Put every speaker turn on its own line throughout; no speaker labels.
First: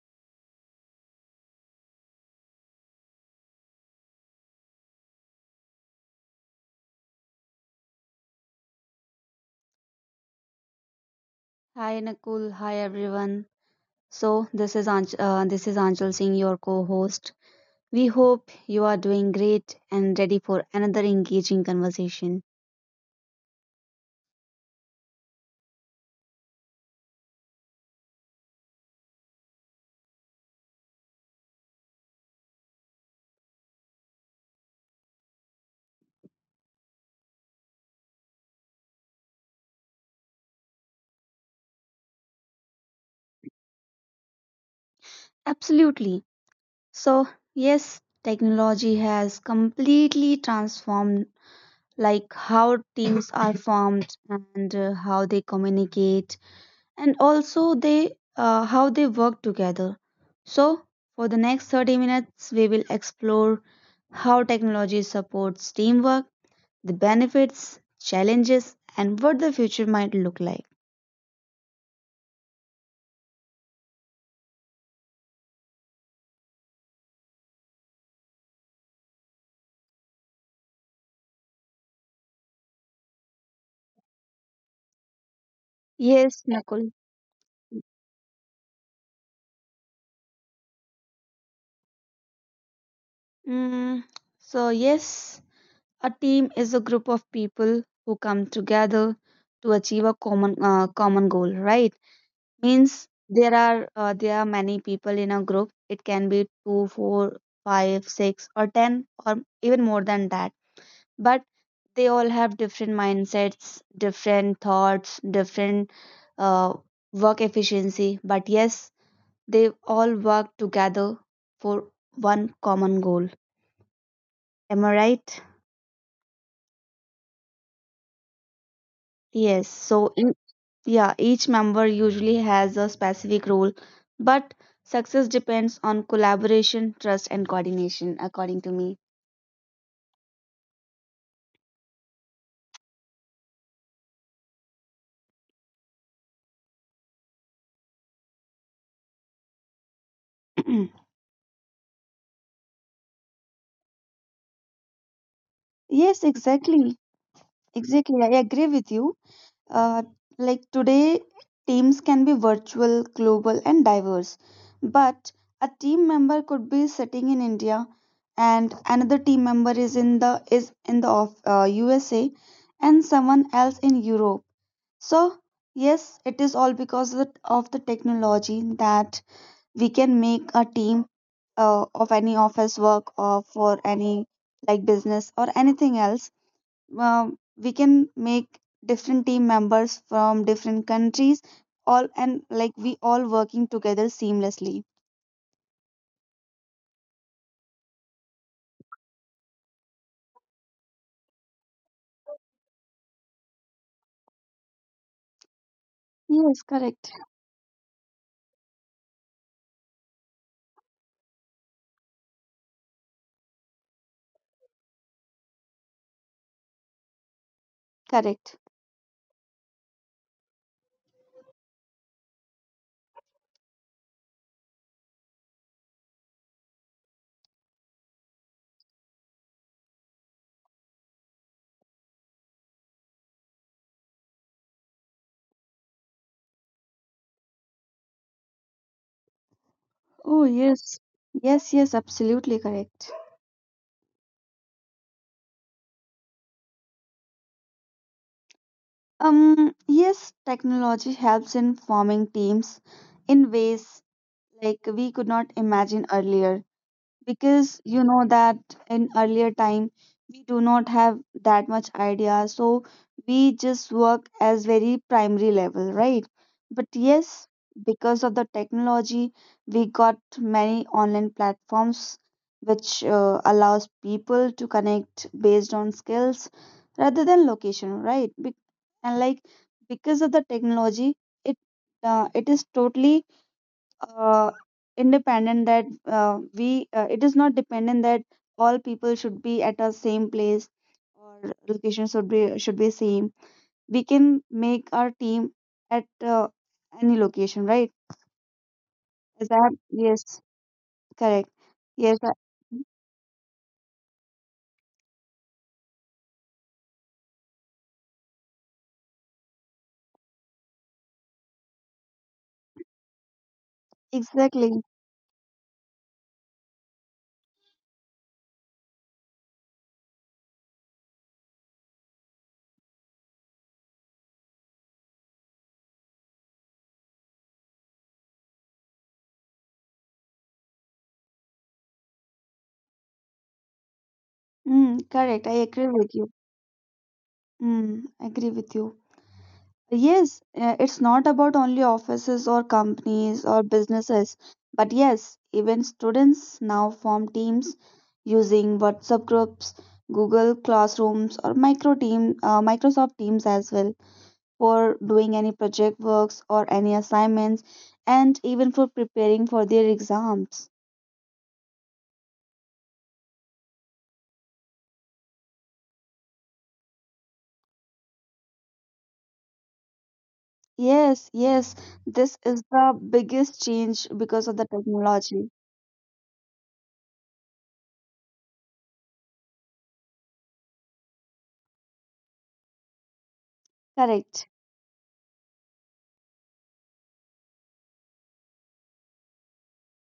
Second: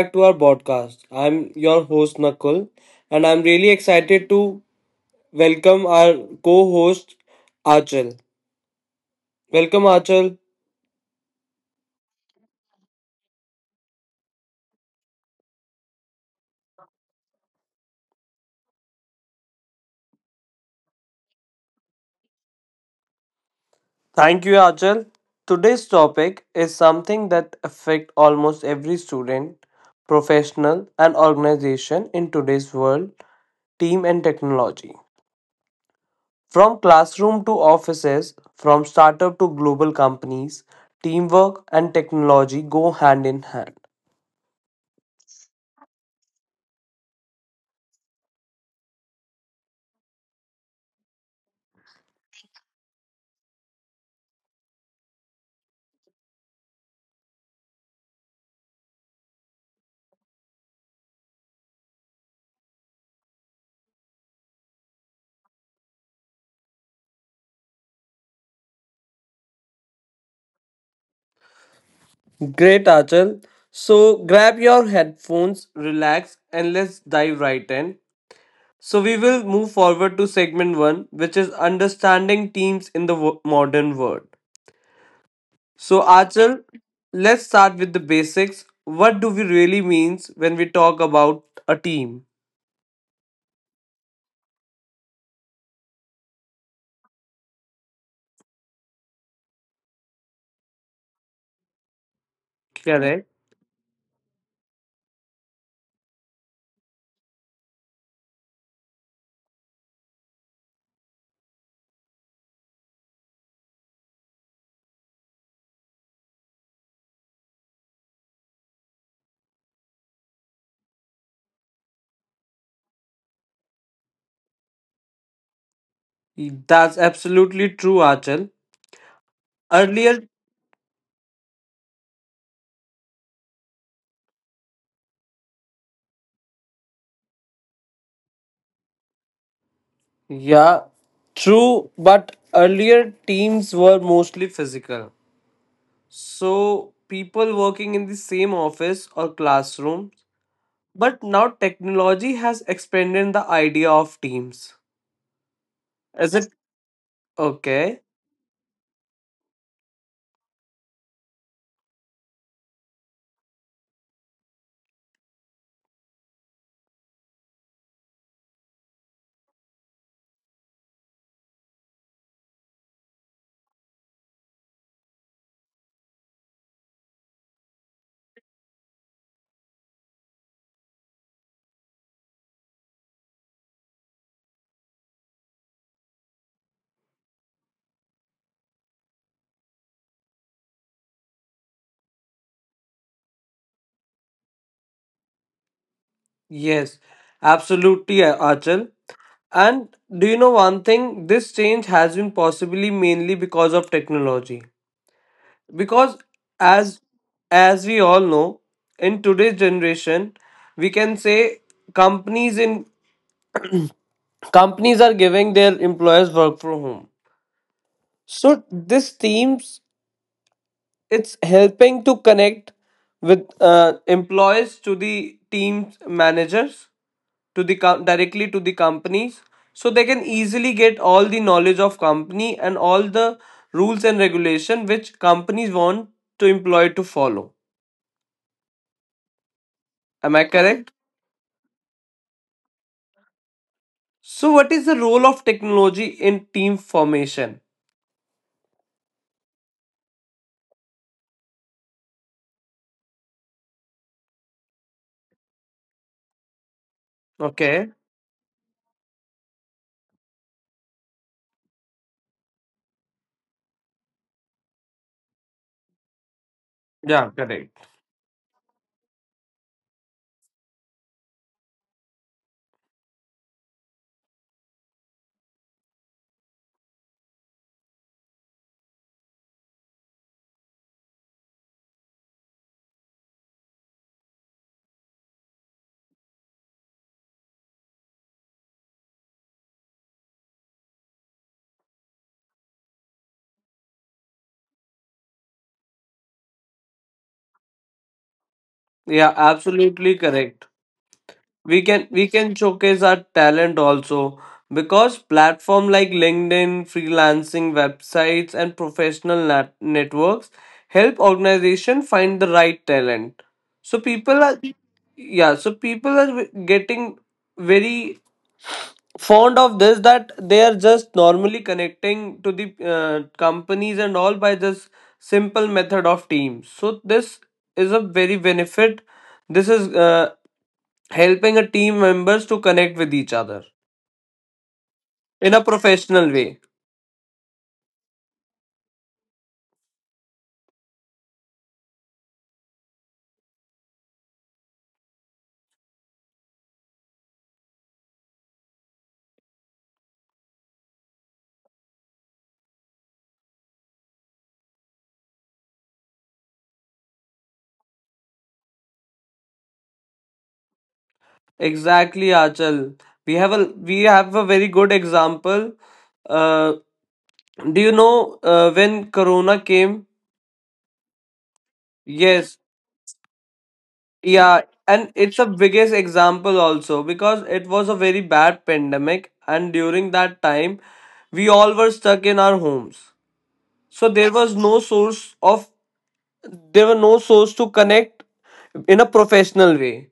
back to our podcast. I'm your host, Nakul, and I'm really excited to welcome our co host, Achal. Welcome, Achal.
Hi Nakul, hi everyone. So this is this is Anchal Singh, your co-host. We hope you are doing great and ready for another engaging conversation.
Thank you, Achal. Today's topic is something that affects almost every student, professional, and organization in today's world team and technology. From classroom to offices, from startup to global companies, teamwork and technology go hand in hand.
Absolutely. So yes, technology has completely transformed like how teams are formed and how they communicate and also they how they work together. So for the next 30 minutes, we will explore how technology supports teamwork, the benefits, challenges, and what the future might look like.
Great, Achal. So grab your headphones, relax, and let's dive right in. So we will move forward to segment one, which is understanding teams in the modern world. So
Yes,
Achal,
Nakul.
let's start with the basics. What do we really means when we talk about a team?
Mm, yes, a team is a group of people who come together to achieve a common goal, right? Means
Correct.
there are many people in a group. It can be two, four, five, six, or ten, or even more than that. But they all have different mindsets, different thoughts, different uh, work efficiency. But yes, they all work together for one common goal. Am I right?
That's absolutely true, Achal.
Yes.
Earlier,
Yeah, each member usually has a specific role, but success depends on collaboration, trust, and coordination, according to me.
yeah, true, but earlier teams were mostly physical. So, people working in the same office or classroom, but now technology has expanded the idea of teams.
Yes,
Is it
exactly.
okay?
Exactly. I agree with you. Uh, like today, teams can be virtual, global, and diverse, but a team member could be sitting in India, and another team member is in the USA, and someone else in Europe. So yes, it is all because of of the technology that we can make a team of any office work or for any like business or anything else. We can make different team members from different countries, all and like we all working together seamlessly.
Yes, absolutely, Achal. And do you know one thing? This change has been possibly mainly because of technology. Because
Yes,
as
correct
as we all know, in today's generation, we can say companies in companies are giving their employees work from home.
correct.
So this teams, it's helping to connect with employees to the teams managers to the directly to the companies, so they can easily get all the knowledge of company and all the rules and regulation which companies want to employ to follow. Am I
Oh yes,
correct?
yes, yes, absolutely correct.
So what is the role of technology in team formation?
Yes, technology helps in forming teams in ways like we could not imagine earlier, because
Okay.
you know that in earlier time we do not have that much idea, so we just work as very primary level, right? But
Yeah,
yes,
correct.
because of the technology we got many online platforms which allows people to connect based on skills rather than location, right. And like because of the technology, it it is totally uh, independent that we it is not dependent that all people should be at a same place or location should be same. We can make our team at any location, right?
Yeah,
Is that
absolutely
yes
correct.
correct.
we can
yes
we
I-
can showcase our talent also, because platform like LinkedIn, freelancing websites and professional networks help organization find the right talent. So people are,
exactly.
yeah, so people are getting very fond of this that they are just normally connecting to the companies and all by this simple method of teams. So this is a very benefit. This is helping a team members to connect with each other
Mm, correct,
in
I
a
agree with you.
professional way.
Mm, agree with you. Yes, it's not about only offices or companies or businesses, but yes, even students now form teams using WhatsApp groups, Google Classrooms, or Microsoft Teams as well for doing any project works or any assignments, and even for preparing for their exams.
Exactly, Achal. We have a we have a very good example. uh, do you know when corona came?
Yes, yes, this
Yes.
is the biggest change because of
Yeah,
the
and it's the
technology.
biggest example also because it was a very bad pandemic and during that time we all were stuck in our homes. So there
Correct.
was no source of, there were no source to connect in a professional way.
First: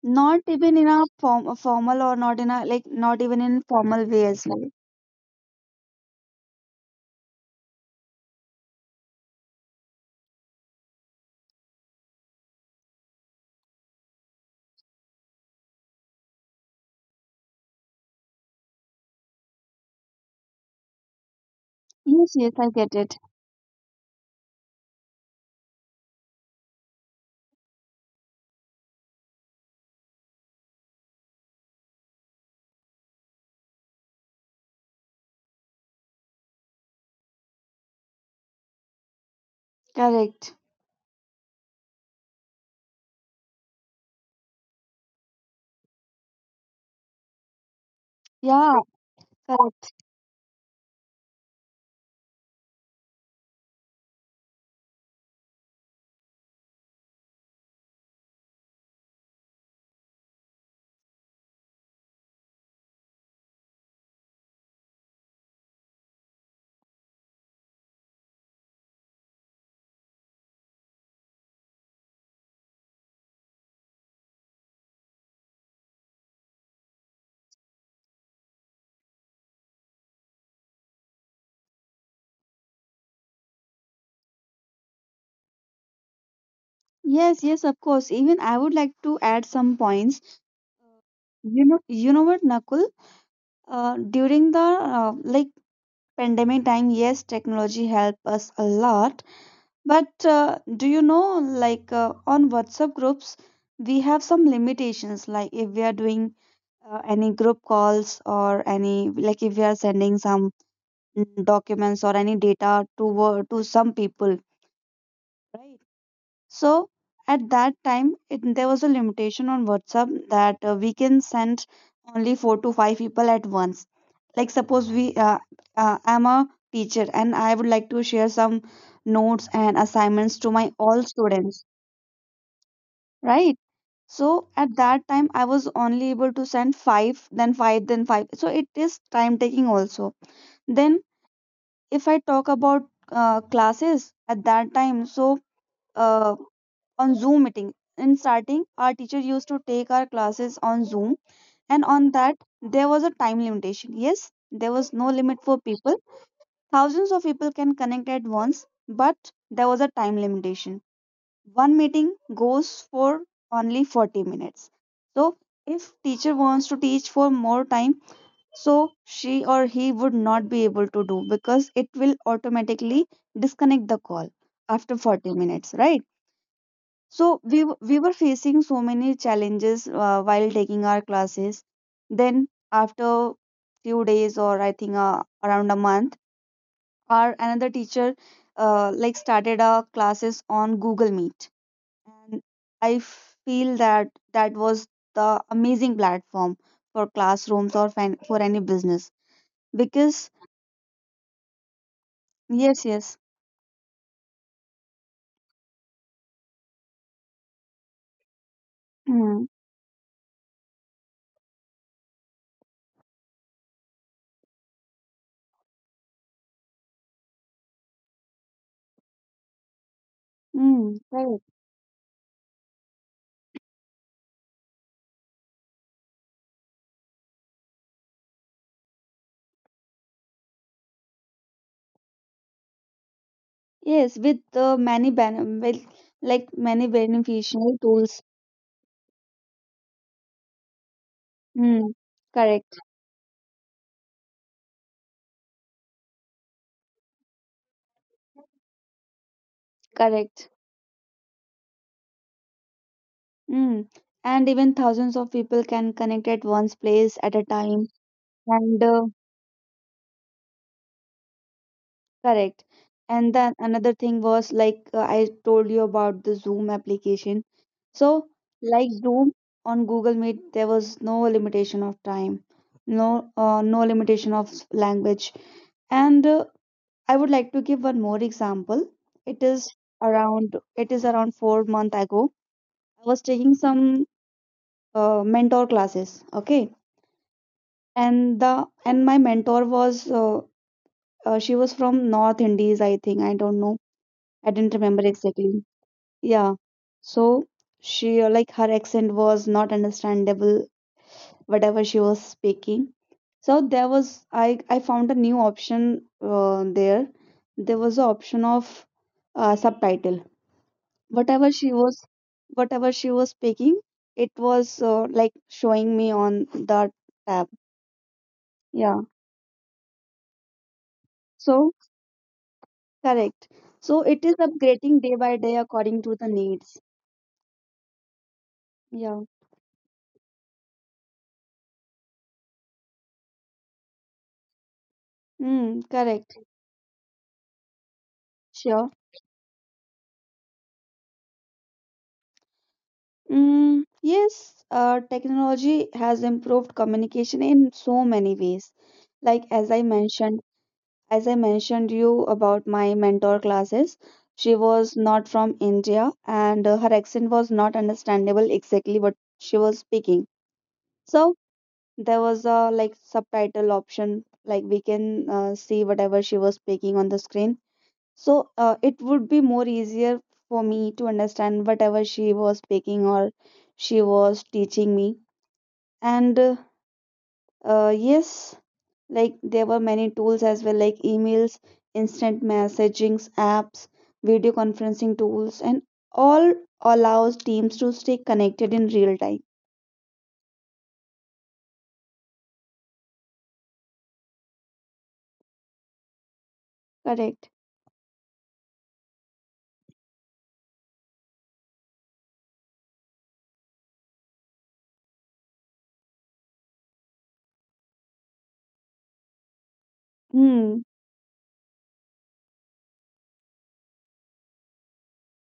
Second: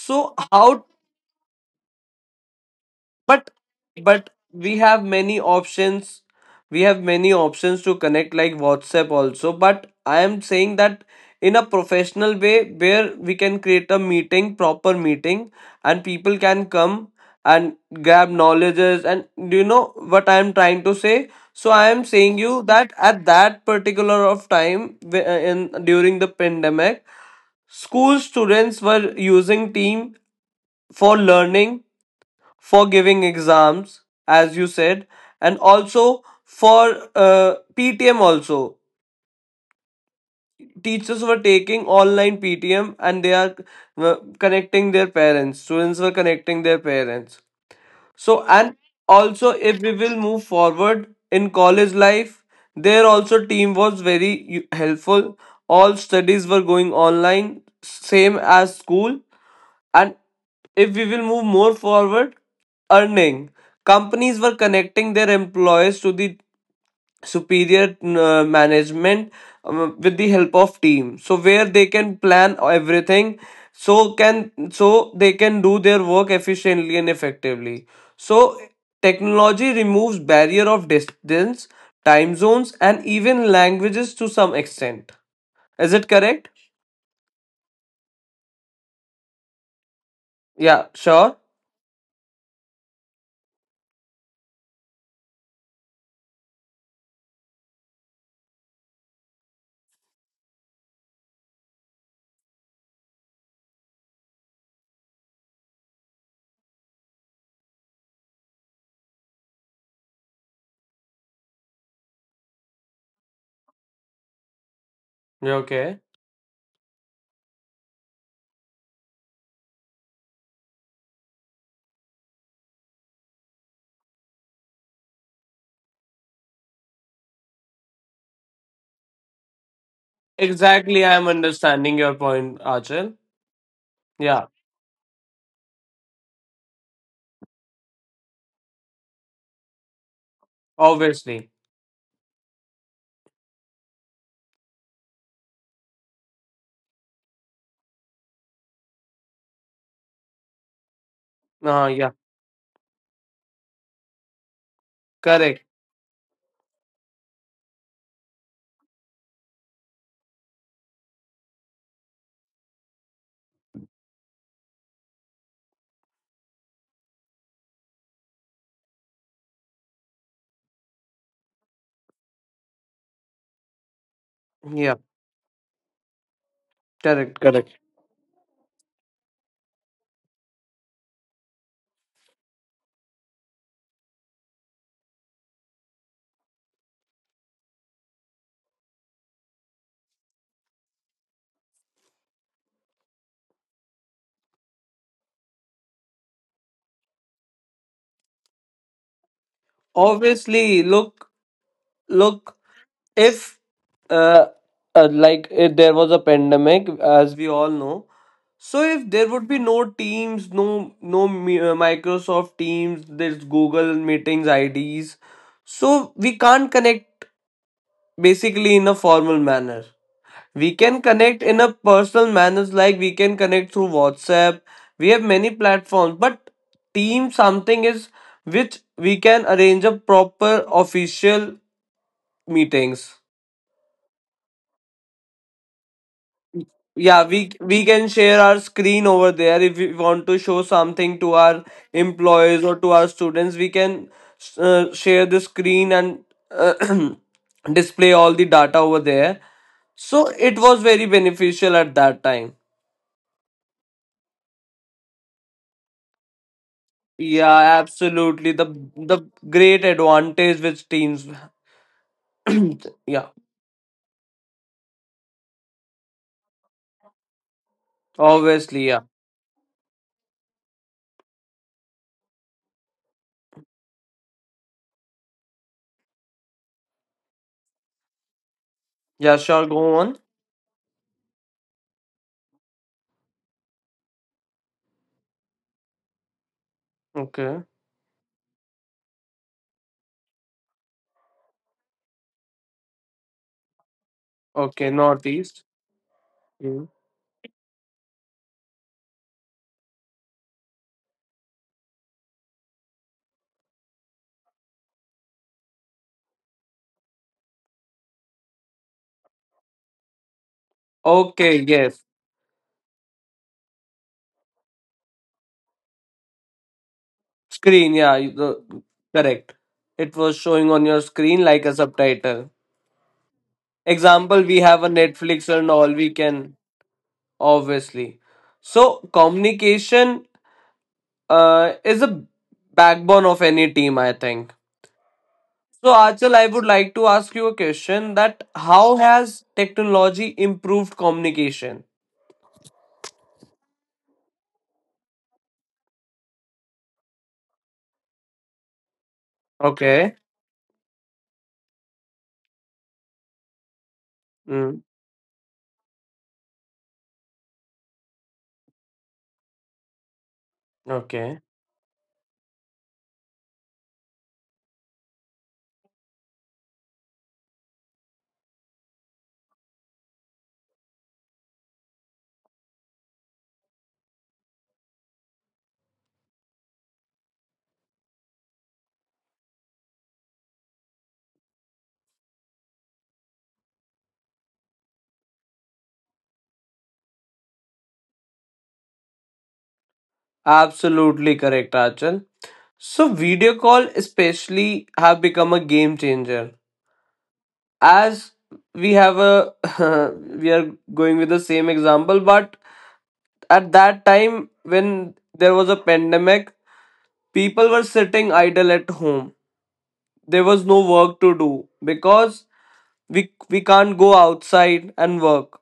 So
Not
how?
even in a form, a formal, or not in a like not even
But
in formal way
but
as well.
we have many options. We have many options to connect, like WhatsApp also, but I am saying that in a professional way where we can create a meeting, proper meeting, and people can come and grab knowledges. And do you know what I am trying to say? So I am
Yes,
saying
yes,
you
I get
that
it.
at that particular of time, in during the pandemic, school students were using team for learning, for giving exams, as you said, and also for PTM also.
Correct.
Teachers were taking online PTM and they are connecting their parents, students were connecting their parents. So and
Yeah,
also if
correct.
we will move forward in college life, there also team was very helpful. All studies were going online, same as school. And if we will move more forward, earning. Companies were connecting their employees to the superior management with the help of team. So where they can plan everything, so can so they can do their work efficiently and effectively. So technology removes barrier of distance, time zones, and even languages to some extent. Is it correct?
Yes, yes, of course. Even I would like to add some points.
Yeah, sure.
You know what, Nakul? During the like pandemic time, yes, technology helped us a lot. But do you know, like on WhatsApp groups, we have some limitations. Like if we are doing any group calls, or any like if we are sending some documents or any data to to some people,
You
right?
okay.
So at that time, there was a limitation on WhatsApp that we can send only four to five people at once. Like suppose we I'm a teacher and I would like to share some notes and assignments to my all
Exactly, I'm
students,
understanding your point, Achal.
right?
Yeah,
So at that time I was only able to send five then five then five, so it is time taking also. Then
obviously.
if I talk about classes at that time, uh, on Zoom meeting, in starting, our teacher used to take our classes on Zoom, and
Yeah,
on that, there was a time limitation. Yes, there was no limit for
correct.
people. Thousands of people can connect at once, but there was a time limitation. One meeting goes for only 40 minutes. So, if teacher wants to teach for more time, so she or he would not be able to do, because it will automatically disconnect the call
Yeah,
after 40 minutes, right?
correct,
So
correct.
we were facing so many challenges while taking our classes. Then after few days, or I think around a month, our another teacher like started our classes on Google Meet, and I feel that that was the amazing platform for classrooms or for any business, because
Obviously, look, look,
yes, yes.
if uh, like if there was a pandemic, as we all know, so if there would
Mm.
be no Teams, no no Microsoft Teams, there's Google Meetings IDs, so we can't connect basically in a formal manner. We
Mm.
can connect
Right.
in a personal manner, like we can connect through WhatsApp. We have many platforms, but team something is which we can arrange a proper official meetings.
Yes, with many ben with like many
Yeah, we
beneficial
we can
tools.
share our screen over there if we want to show something to our
Mm.
employees or
Correct,
to our students. We can share the screen and uh, display all the data over there. So
correct.
it was very beneficial at that time.
Mm. And even thousands of people can connect at one's place at a
Yeah,
time.
absolutely. The
And
the great advantage which teams.
correct.
Yeah,
And then another thing was like I told you about the Zoom application. So
obviously,
like
yeah.
Zoom, on Google Meet, there was no limitation of time, no no limitation of language, and I would like to give one more example.
Yeah,
It
sure,
is
go on.
it is around 4 month ago. I was taking some mentor classes, okay?
Okay.
And the and my mentor was she was from North Indies, I think. I don't know. I didn't
Okay,
remember
northeast.
exactly. Yeah.
Mm.
So she like her accent was not understandable whatever she was speaking. So there was I found a new option there. There was an option of subtitle, whatever
Okay,
she was,
yes.
whatever she was picking, it was like showing me on the tab,
Screen, yeah, the,
yeah.
correct. It was showing on your screen like a
So
subtitle.
correct. So it is
Example, we have a
upgrading day by
Netflix
day
and all
according
we
to the
can,
needs,
obviously. So
yeah.
communication is a backbone of any team, I think.
Mm,
So, Achal,
correct.
I would like to ask you a question that
Sure.
how has technology improved communication?
Mm, yes, technology has improved communication in so many ways, like as I
Okay.
mentioned. As I mentioned you about my mentor classes, she
Mm,
was not from India and her accent was not understandable exactly what she was speaking. So
okay.
there was a like subtitle option, like we can see whatever she was speaking on the screen. So it would be more easier for me to understand whatever she was speaking, or she was teaching me. And yes, like there were many tools as well, like emails, instant messagings apps, video conferencing tools, and all allows teams to stay connected in real time.
Absolutely correct, Achal. So, video call especially have become a game changer.
Correct.
As we have a, we are going with the same example, but at that time when there was a pandemic, people were sitting idle at home. There was no
Hmm,
work to do because we can't go outside and work.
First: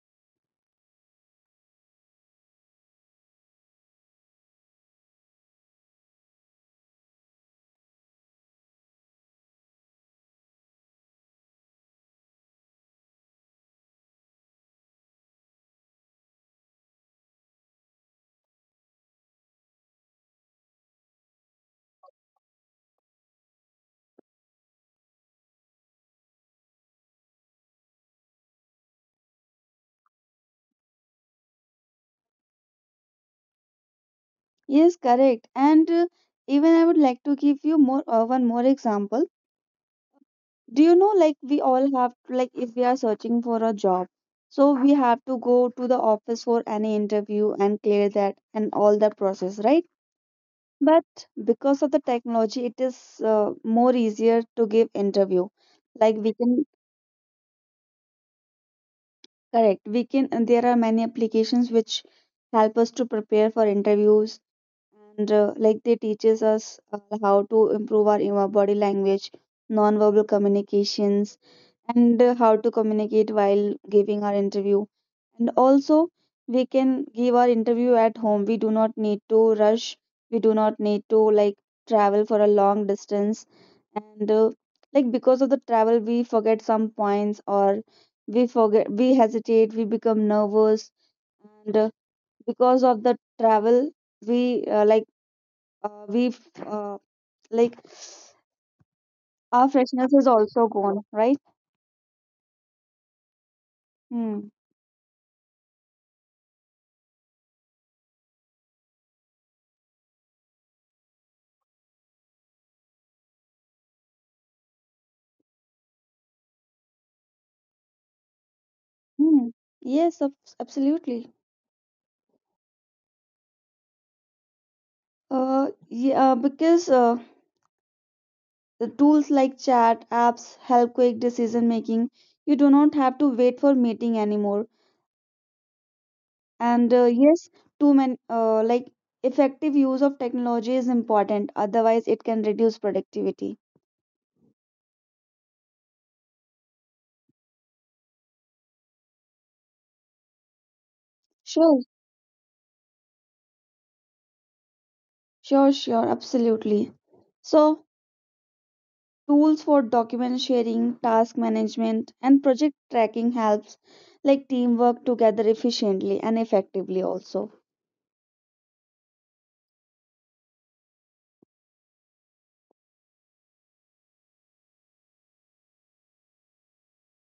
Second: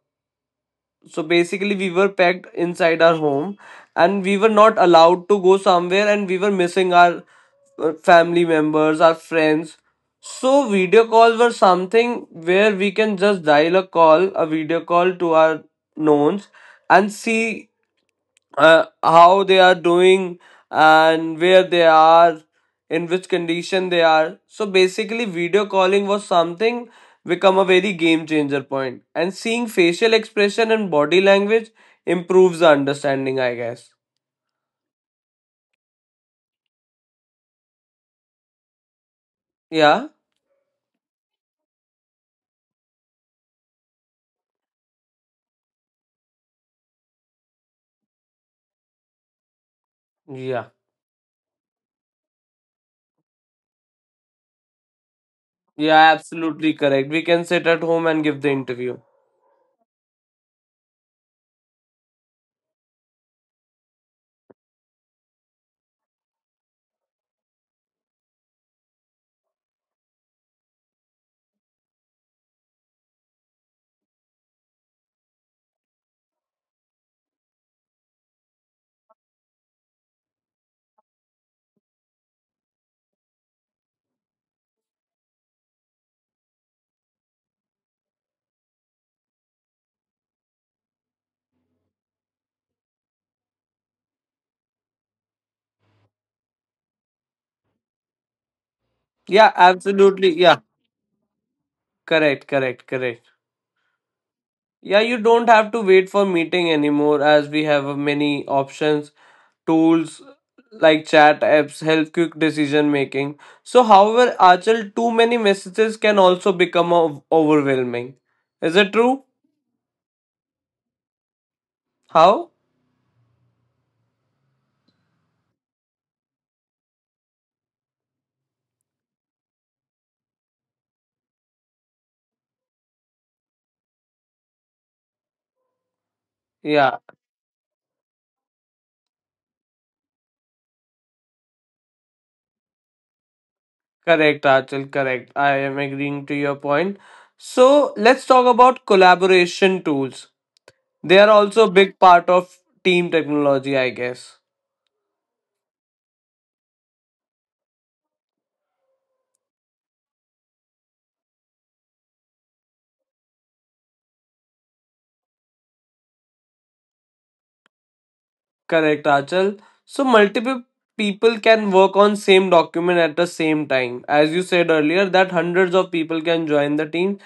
So basically we were packed inside our home and we were not allowed to go somewhere, and we were missing our family members, our friends. So video calls were something where we can just dial a call, a video call, to our knowns and see how they are doing and where they are, in which condition they are. So basically video calling was something become a very game changer point, and seeing facial expression and body language improves the understanding, I guess.
yes, correct. And even I would like to give you more one more example.
Yeah,
Do you know, like we all have to, like if we are searching for a job, so we have to go to the office for any interview and clear that and all the process, right?
yeah,
But because of the technology it is more easier to give interview,
yeah,
like we can.
absolutely correct. We can sit at home and give the interview.
Correct, we can. And there are many applications which help us to prepare for interviews, and like they teaches us how to improve our body language, non-verbal communications, and how to communicate while giving our interview. And also, we can give our interview at home. We do not need to rush. We do not need to like travel for a long distance. And like because of the travel, we forget some points, or we forget, we hesitate, we become nervous. And because of the travel, we like, we uh, like
Yeah,
our freshness is
absolutely, yeah.
also gone, right?
Correct, correct, correct.
Hmm.
Yeah, you don't have to wait for meeting anymore, as we have many options, tools like chat apps help quick decision making. So, however, Achal, too many messages can also become overwhelming. Is it true?
Hmm. Yes, absolutely.
How?
Yeah, because the tools like chat apps help quick decision making. You do not have to wait for meeting anymore. And
Yeah,
yes, too many like effective use of technology is important. Otherwise, it can reduce productivity.
correct, Achal, correct. I am agreeing to your point. So, let's talk about collaboration tools. They are also a
Sure,
big part of team technology, I guess.
sure, sure, absolutely. So tools for document sharing, task management, and project tracking helps like teamwork together efficiently and effectively also.
Correct, Achal. So, multiple people can work on same document at the same time, as you said earlier that hundreds of people can join the team.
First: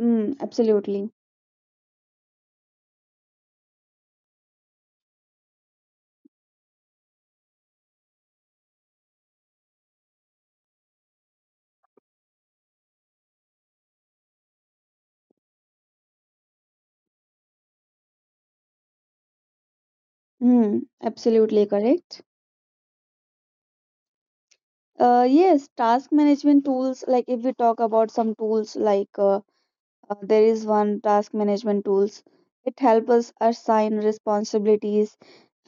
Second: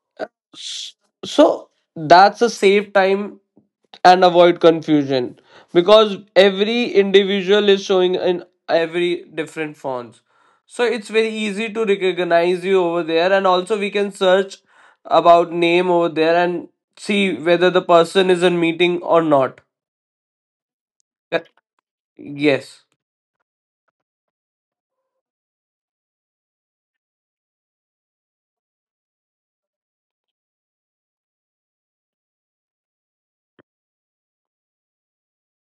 Mm,
S-
absolutely.
So that's a save time and avoid confusion, because every individual is showing in every different fonts. So it's very easy to recognize you over there, and also we can search about name over there and see whether the person is in meeting or not.
Hmm,
Cor-
absolutely correct.
Yes.
Yes, task management tools, like if we talk about some tools, like there is one task management tools, it helps us assign responsibilities,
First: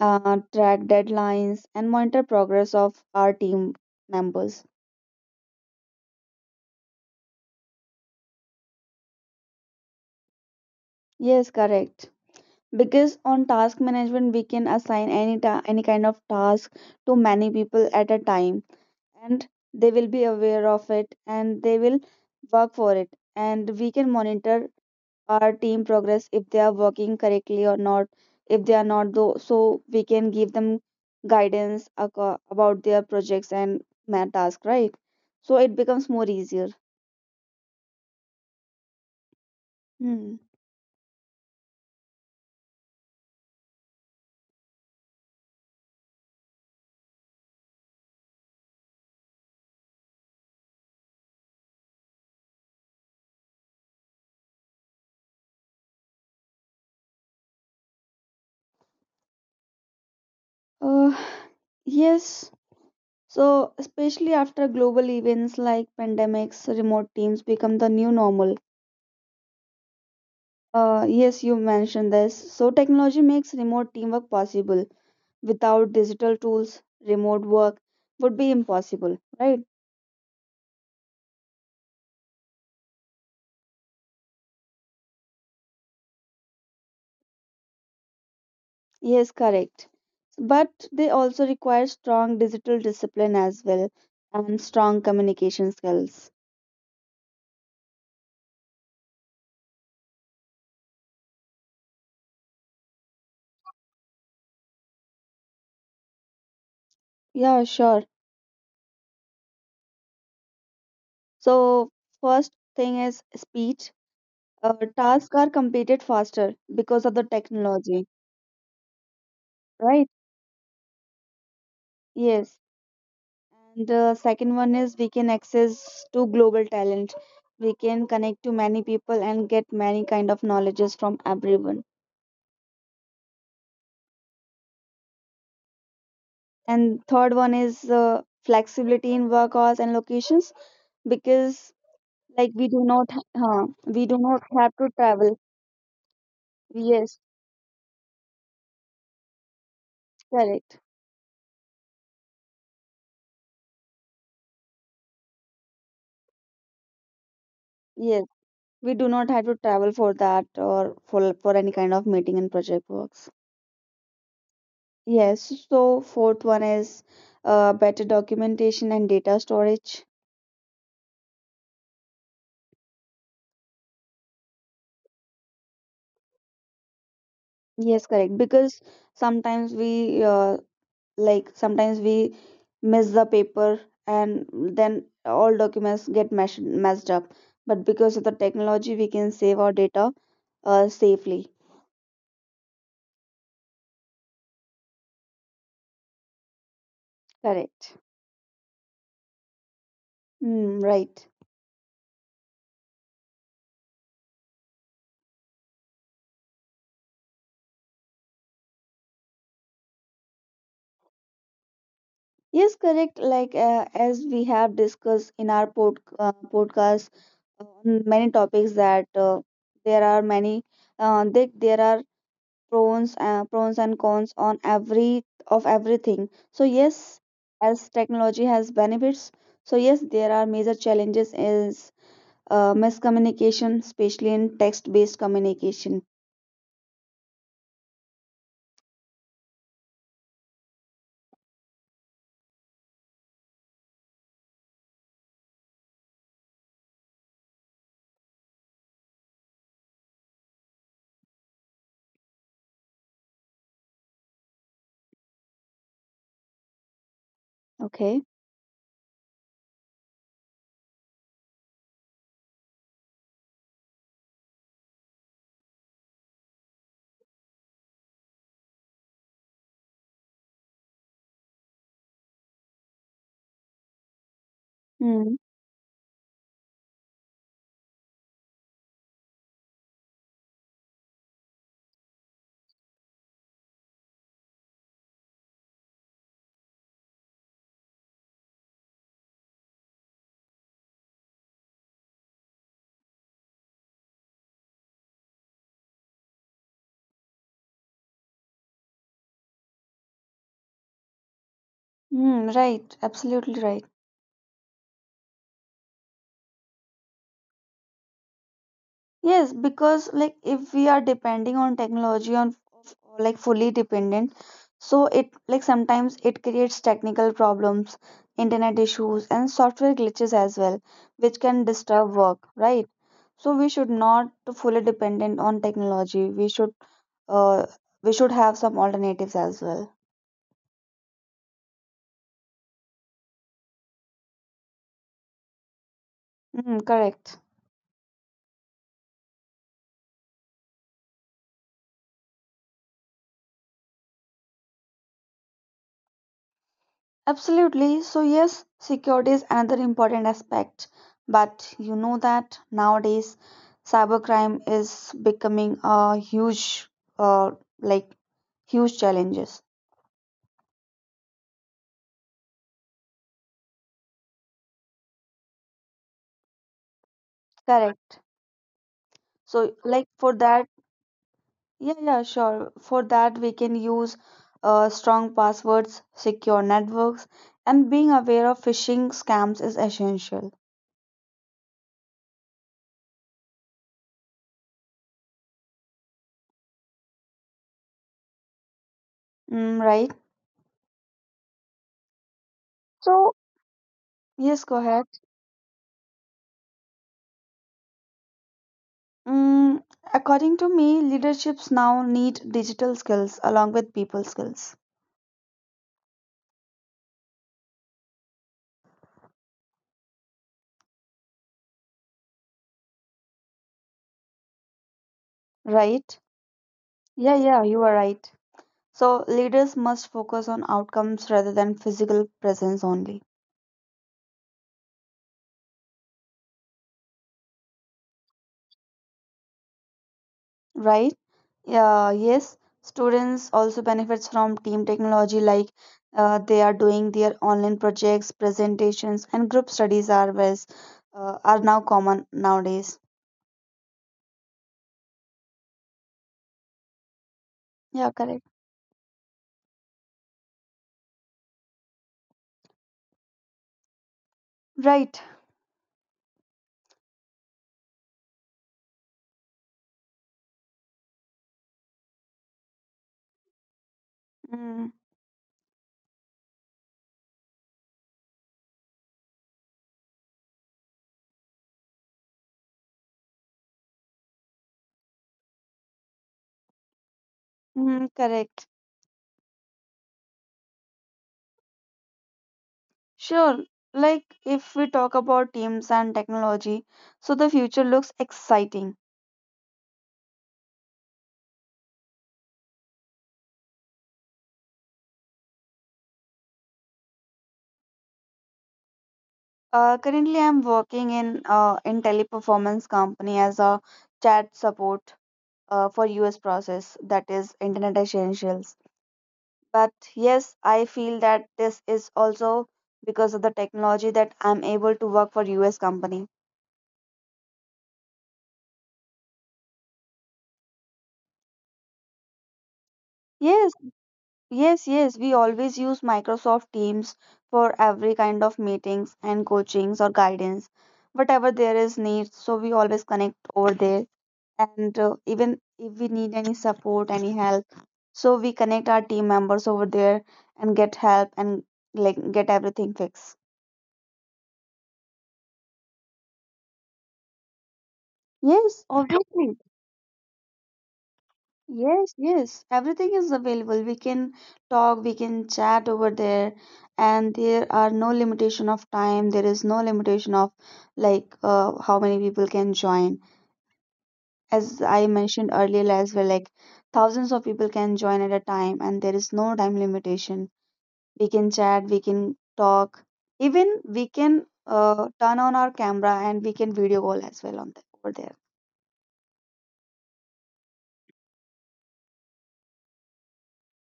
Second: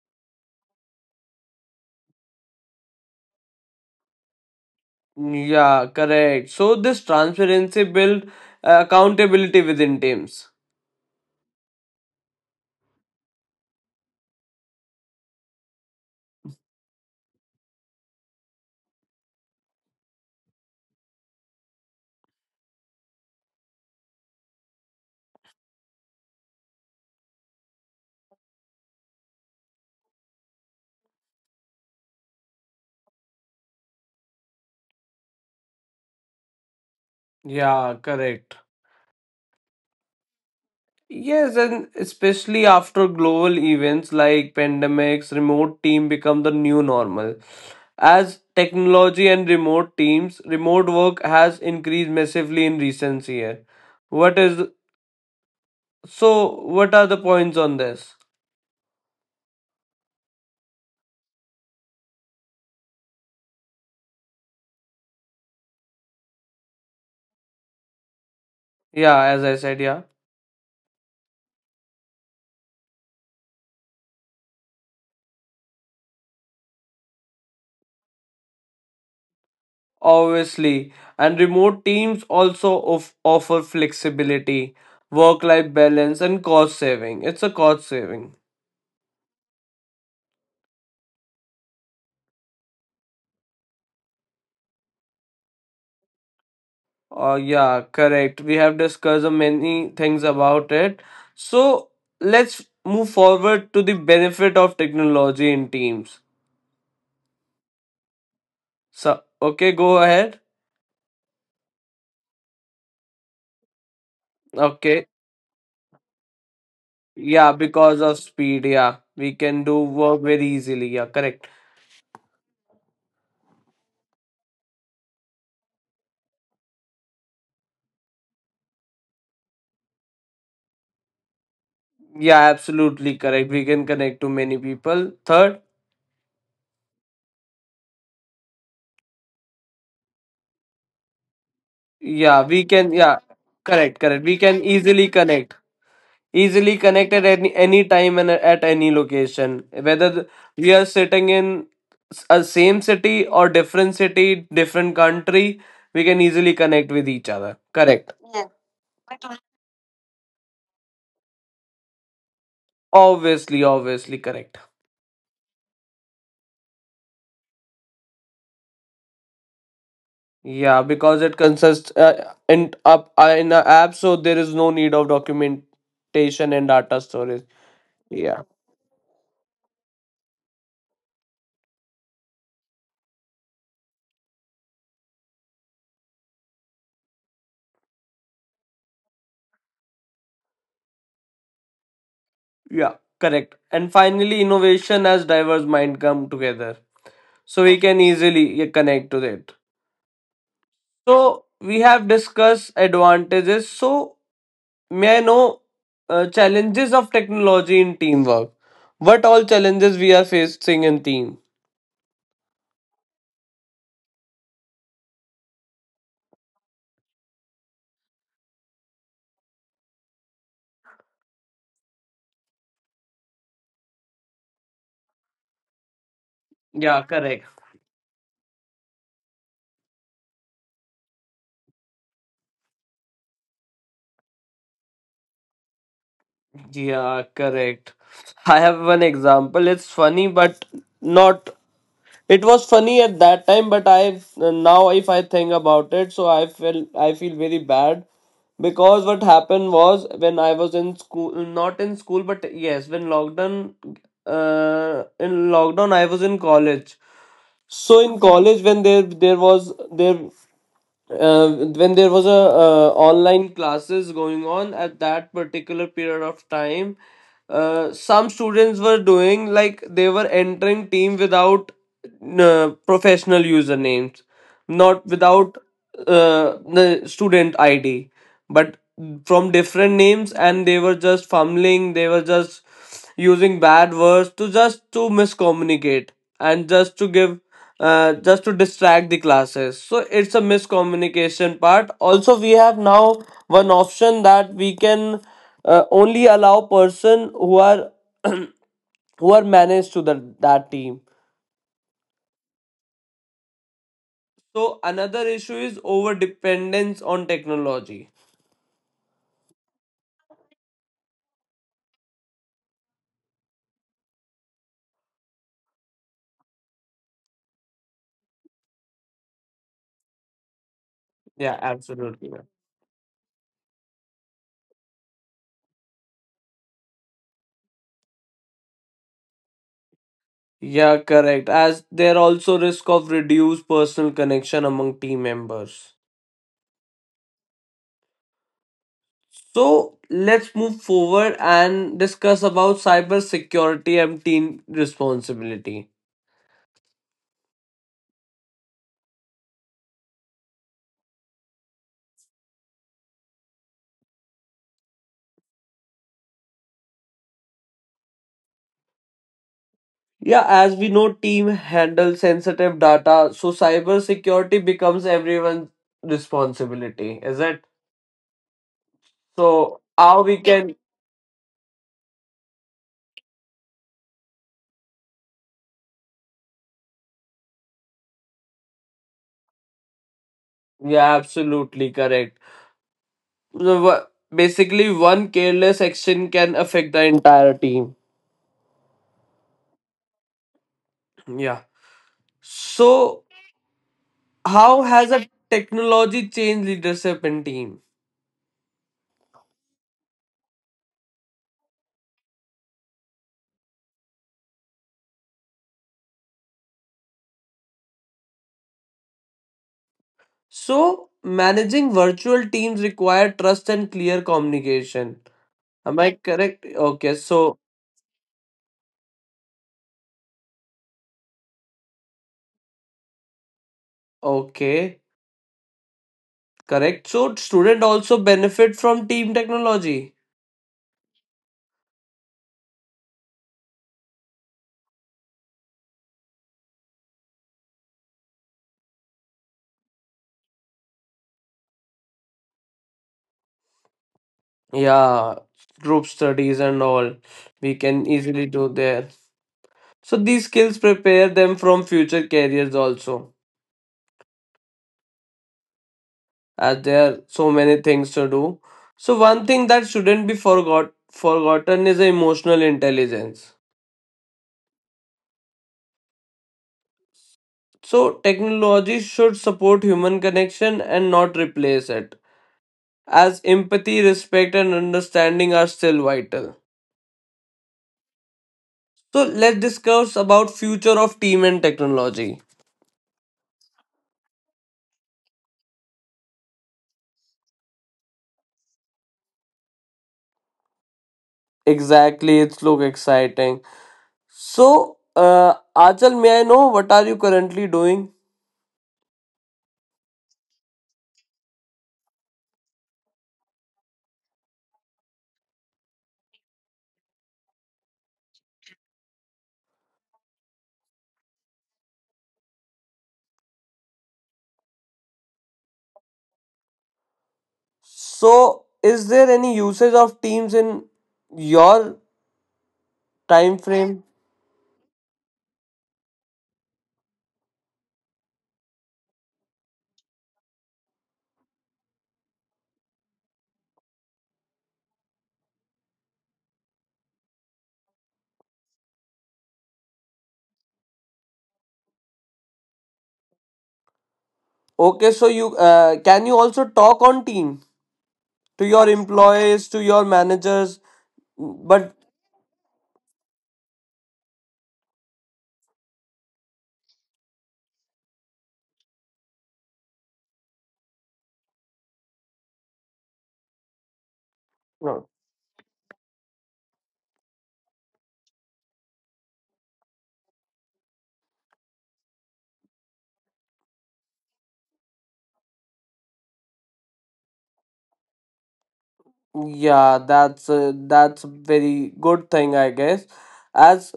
track deadlines, and monitor progress of our team members.
Yeah, correct. So this transparency build accountability within teams.
Yes, correct. Because on task management, we can assign any kind of task to many people at a time, and they will be aware of it and they will work for it, and we can monitor our team progress if they are working correctly or not. If they are not though, so we can give them guidance about their projects and math task, right? So it becomes more easier.
Yeah, correct.
Hmm.
Yes, and especially after global events like pandemics, remote team become the new normal. As technology and remote teams, remote work has increased massively in recent year. What is, so? What are the points on this?
uh, yes, so especially after global events like pandemics, remote teams become the new normal.
Yeah, as I said, yeah,
Yes, you mentioned this. So, technology makes remote teamwork possible. Without digital tools, remote work would be impossible, right?
obviously, and remote teams also of, offer flexibility, work-life balance, and cost saving. It's a cost saving.
Yes, correct. But they also require strong digital discipline as well, and strong communication skills.
Yeah, correct. We have discussed many things about it. So let's move forward to the benefit of technology in teams.
Yeah, sure.
So, okay, go ahead.
So, first thing is speed.
Okay.
Tasks are completed faster because of the
Yeah, because
technology,
of speed, yeah. We can do
right?
work very easily. Yeah, correct.
Yes. And second one is we can access to global talent. We can connect to many people and get many kind of knowledges from everyone.
Yeah, absolutely correct. We can connect to many people. Third,
And third one is flexibility in work hours and locations because
yeah, we can, yeah, correct,
we do
correct. We
not
can
have to
easily
travel.
connect. Easily
Yes,
connected any time and at any location, whether we
correct.
are sitting in a same city or different city, different country, we can easily connect with each other, correct.
Yes, we do not have to travel for that or for any kind of meeting and project works.
Obviously, obviously correct.
Yes, so fourth one is better documentation and data storage.
Yeah, because it consists in up in an app, so there is no need of documentation and data storage.
Yes, correct.
Yeah,
Because sometimes we like sometimes we miss the paper and then all documents get mashed messed up. But because of the technology, we can save our data safely.
yeah correct. And finally innovation as diverse mind come together, so we can
Correct.
easily, yeah, connect to it.
Hmm. Right.
So we have discussed advantages. So may I know challenges of technology in teamwork? What all challenges we are facing in team?
Yes, correct. Like as we have discussed in our podcast, on many topics that there are many. There are pros and cons on every of everything. So
Yeah,
yes,
correct.
as technology has benefits, so yes, there are major challenges is miscommunication, especially in text based communication.
Yeah, correct. I have one example. It's funny, but not. It was funny at that time, but I now if I think about it, so I feel very bad, because what happened was when I was in school, not in school but yes when lockdown, in lockdown I was in college. So in
Okay.
college when there was there when there was a online classes going on at that particular period of time, some students were doing like they were entering team without professional usernames, not
Hmm.
without the student ID, but from different names and they were just fumbling, they were just using bad words to just to miscommunicate and just to give, just to distract the classes. So it's a miscommunication part. Also, we have now one option that we can only allow person who are who are managed to the, that team.
Hmm, right, absolutely right.
So another issue is over dependence on technology.
Yes, because like if we are depending on technology, like fully dependent, so it like sometimes it creates technical problems, internet issues, and software glitches as well, which
Yeah,
can disturb
absolutely, ma'am.
work, right? So we should not to fully dependent on technology. Uh we should have some alternatives as well.
Yeah, correct. As there also risk of reduced personal connection among team members.
Mm, correct.
So let's move forward and discuss about cybersecurity and team responsibility.
Absolutely. So yes, security is another important aspect. But you know that nowadays cybercrime is becoming a huge, uh, like, huge challenges.
Yeah, as we know, team handle sensitive data, so cybersecurity becomes everyone's responsibility, is it?
Correct.
So
So like,
how we
for that,
can?
yeah, yeah, sure. For that, we can use strong passwords, secure networks, and being aware of phishing scams is essential.
Yeah, absolutely correct. So basically, one careless action can affect the entire team.
Mm, right?
Yeah. So
So, yes, go
how has
ahead.
a technology changed leadership in team?
Mm, according to me, leaderships now need digital skills along with people skills,
So, managing virtual teams require trust and clear communication. Am I
right?
correct? Okay,
Yeah,
so,
yeah, you are right. So, leaders must focus on outcomes rather than physical presence only,
okay, correct. So, student also benefit from team technology.
right? Yeah, yes, students also benefits from team technology, like they are doing their online projects, presentations, and group studies are now common nowadays.
Yeah, group studies and all. We can
Yeah,
easily
correct.
do there. So, these skills prepare them from future careers also,
Right.
as there are so many things to do. So, one thing that shouldn't be forgotten is emotional intelligence.
Mm,
So, technology should support human connection and not replace it, as empathy, respect, and understanding are still vital.
mm, correct.
So, let's discuss about future of team and technology.
Sure, like if we talk about teams and technology, so the future looks exciting.
Exactly, it's look exciting. So, Achal, may I know what are you currently doing?
Currently, I'm working in teleperformance company as a chat support for US process, that is Internet Essentials. But yes, I feel that this is also because of the technology that I'm able to work for US company.
So, is there any usage of teams in your time
Yes.
frame?
Yes, yes, we always use Microsoft Teams for every kind of meetings and coachings or guidance, whatever there is need. So we always connect over there. And even if we need any support, any help, so we connect our team members over there and get help and like get everything fixed.
Okay, so you can you also talk on team to your
Yes, obviously.
employees, to your managers? But,
Yes, yes, everything is available. We can talk, we can chat over there, and there are no limitation of time. There is no limitation of how many people can join. As
no.
I mentioned earlier as well, like thousands of people can join at a time, and there is no time limitation. We can chat, we can talk, even we can turn on our camera and we can video call as well on over there.
Yeah, that's a very good thing, I guess. As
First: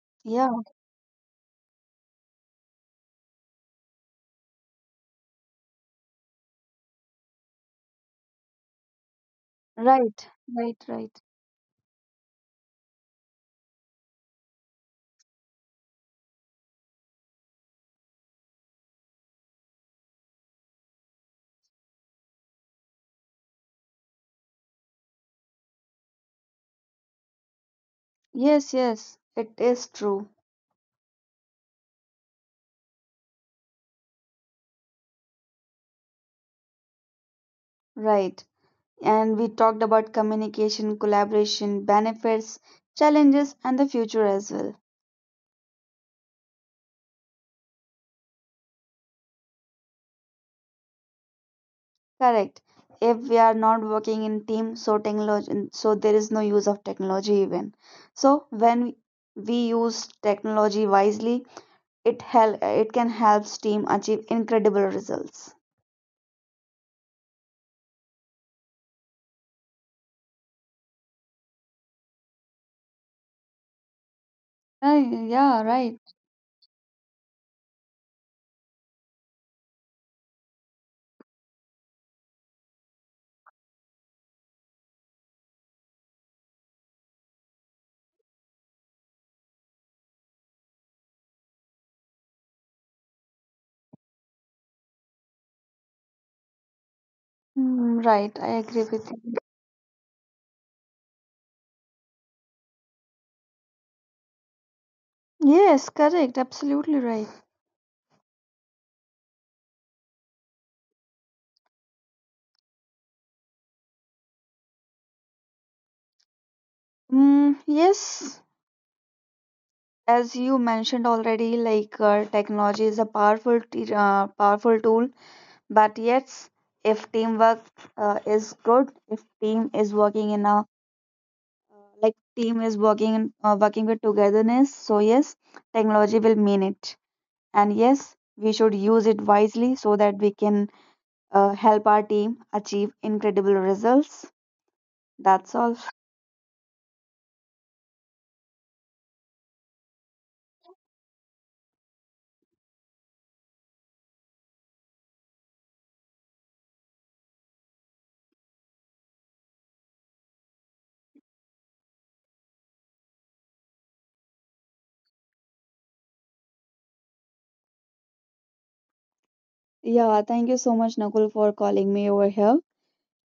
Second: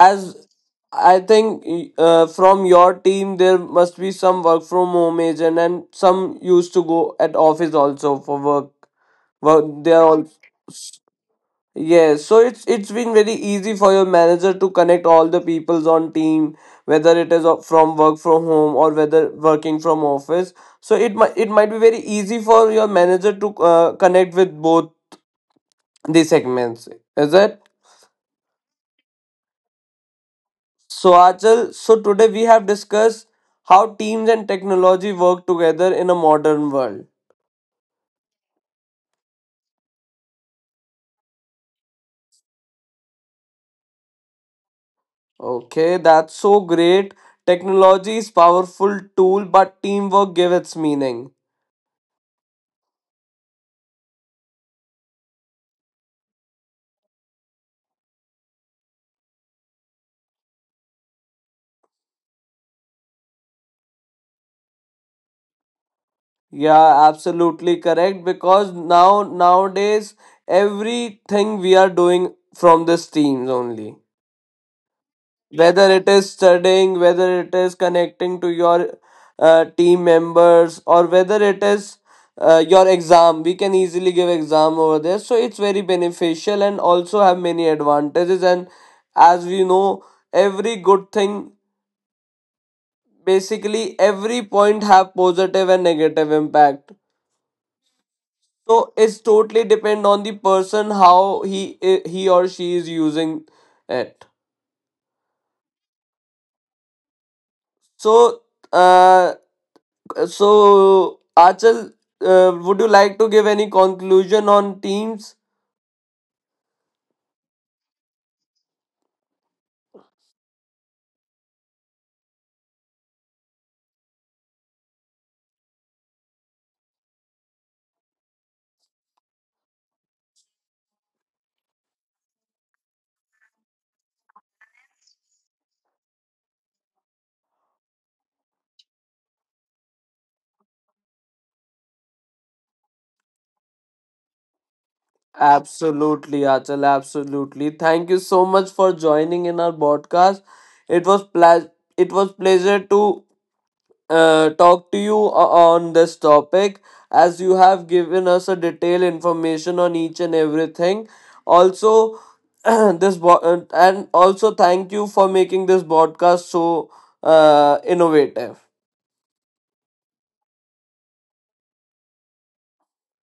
as
Yeah,
I think from your team there must be some work from home agent and some used to go at office also for work. Well, they are
right,
all
right, right.
yes. So it's been very easy for your manager to connect all the peoples on team, whether it is from work from home or whether working from office. So it might be very easy for your manager to connect with both the segments. Is it?
Yes, yes, it is true.
So Achal, so today we have discussed how teams and technology work together in a modern world.
Right. And we talked about communication, collaboration, benefits, challenges, and the future as well.
Okay, that's so great. Technology is powerful tool, but teamwork give its meaning.
Correct. If we are not working in team, so technology, so there is no use of technology even. So when we use technology wisely, it can help team achieve incredible results.
Yeah, absolutely correct. Because now nowadays everything we are doing from this teams only,
Right, yeah,
whether
right.
it is studying, whether it is connecting to your team members, or whether it is your exam, we can easily give exam over there. So it's very beneficial and also have many advantages. And as we know, every good thing, basically every point have positive and negative impact.
Mm, right, I agree
So
with
it's
you.
totally depend on the person how he or she is using it.
Yes, correct. Absolutely right.
So uh, so, Achal, would you like to give any conclusion on teams?
Mm, yes, as you mentioned already, like technology is a powerful tool, but yes, if teamwork is good, if team is working in a like team is working in, working with togetherness, so yes, technology will mean it. And yes, we should use it wisely so that we can help our team achieve incredible results. That's all.
Absolutely, Achal, absolutely. Thank you so much for joining in our podcast. It was it was pleasure to talk to you on this topic, as you have given us a detailed information on each and everything. Also, this and also thank you for making this podcast so innovative.
Yeah, thank you so much, Nakul, for calling me over here.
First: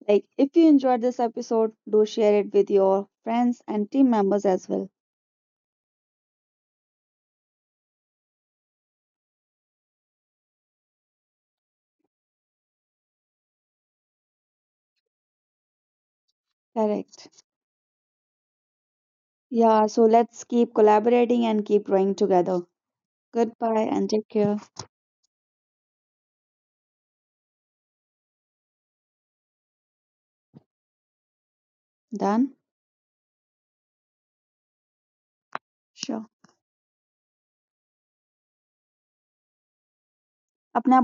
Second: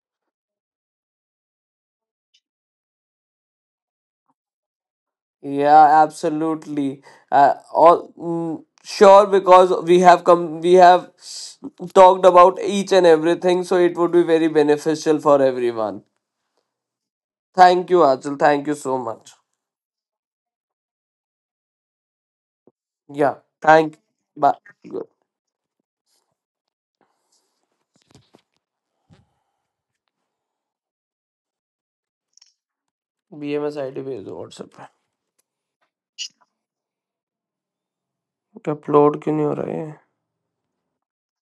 Like, if you enjoyed this episode, do share it with your friends and team members as well.
Yeah, absolutely. All mm, sure because we have talked about each and everything, so it would be very beneficial for everyone.
Correct.
Thank you, Achal. Thank you so much.
Yeah, so let's keep collaborating and keep growing together.
Yeah,
Goodbye
thank.
and take care.
Bye.
Done?
BMS ID भेज दो WhatsApp पे
Sure.
क्या upload क्यों नहीं हो रहा है ये?
अपना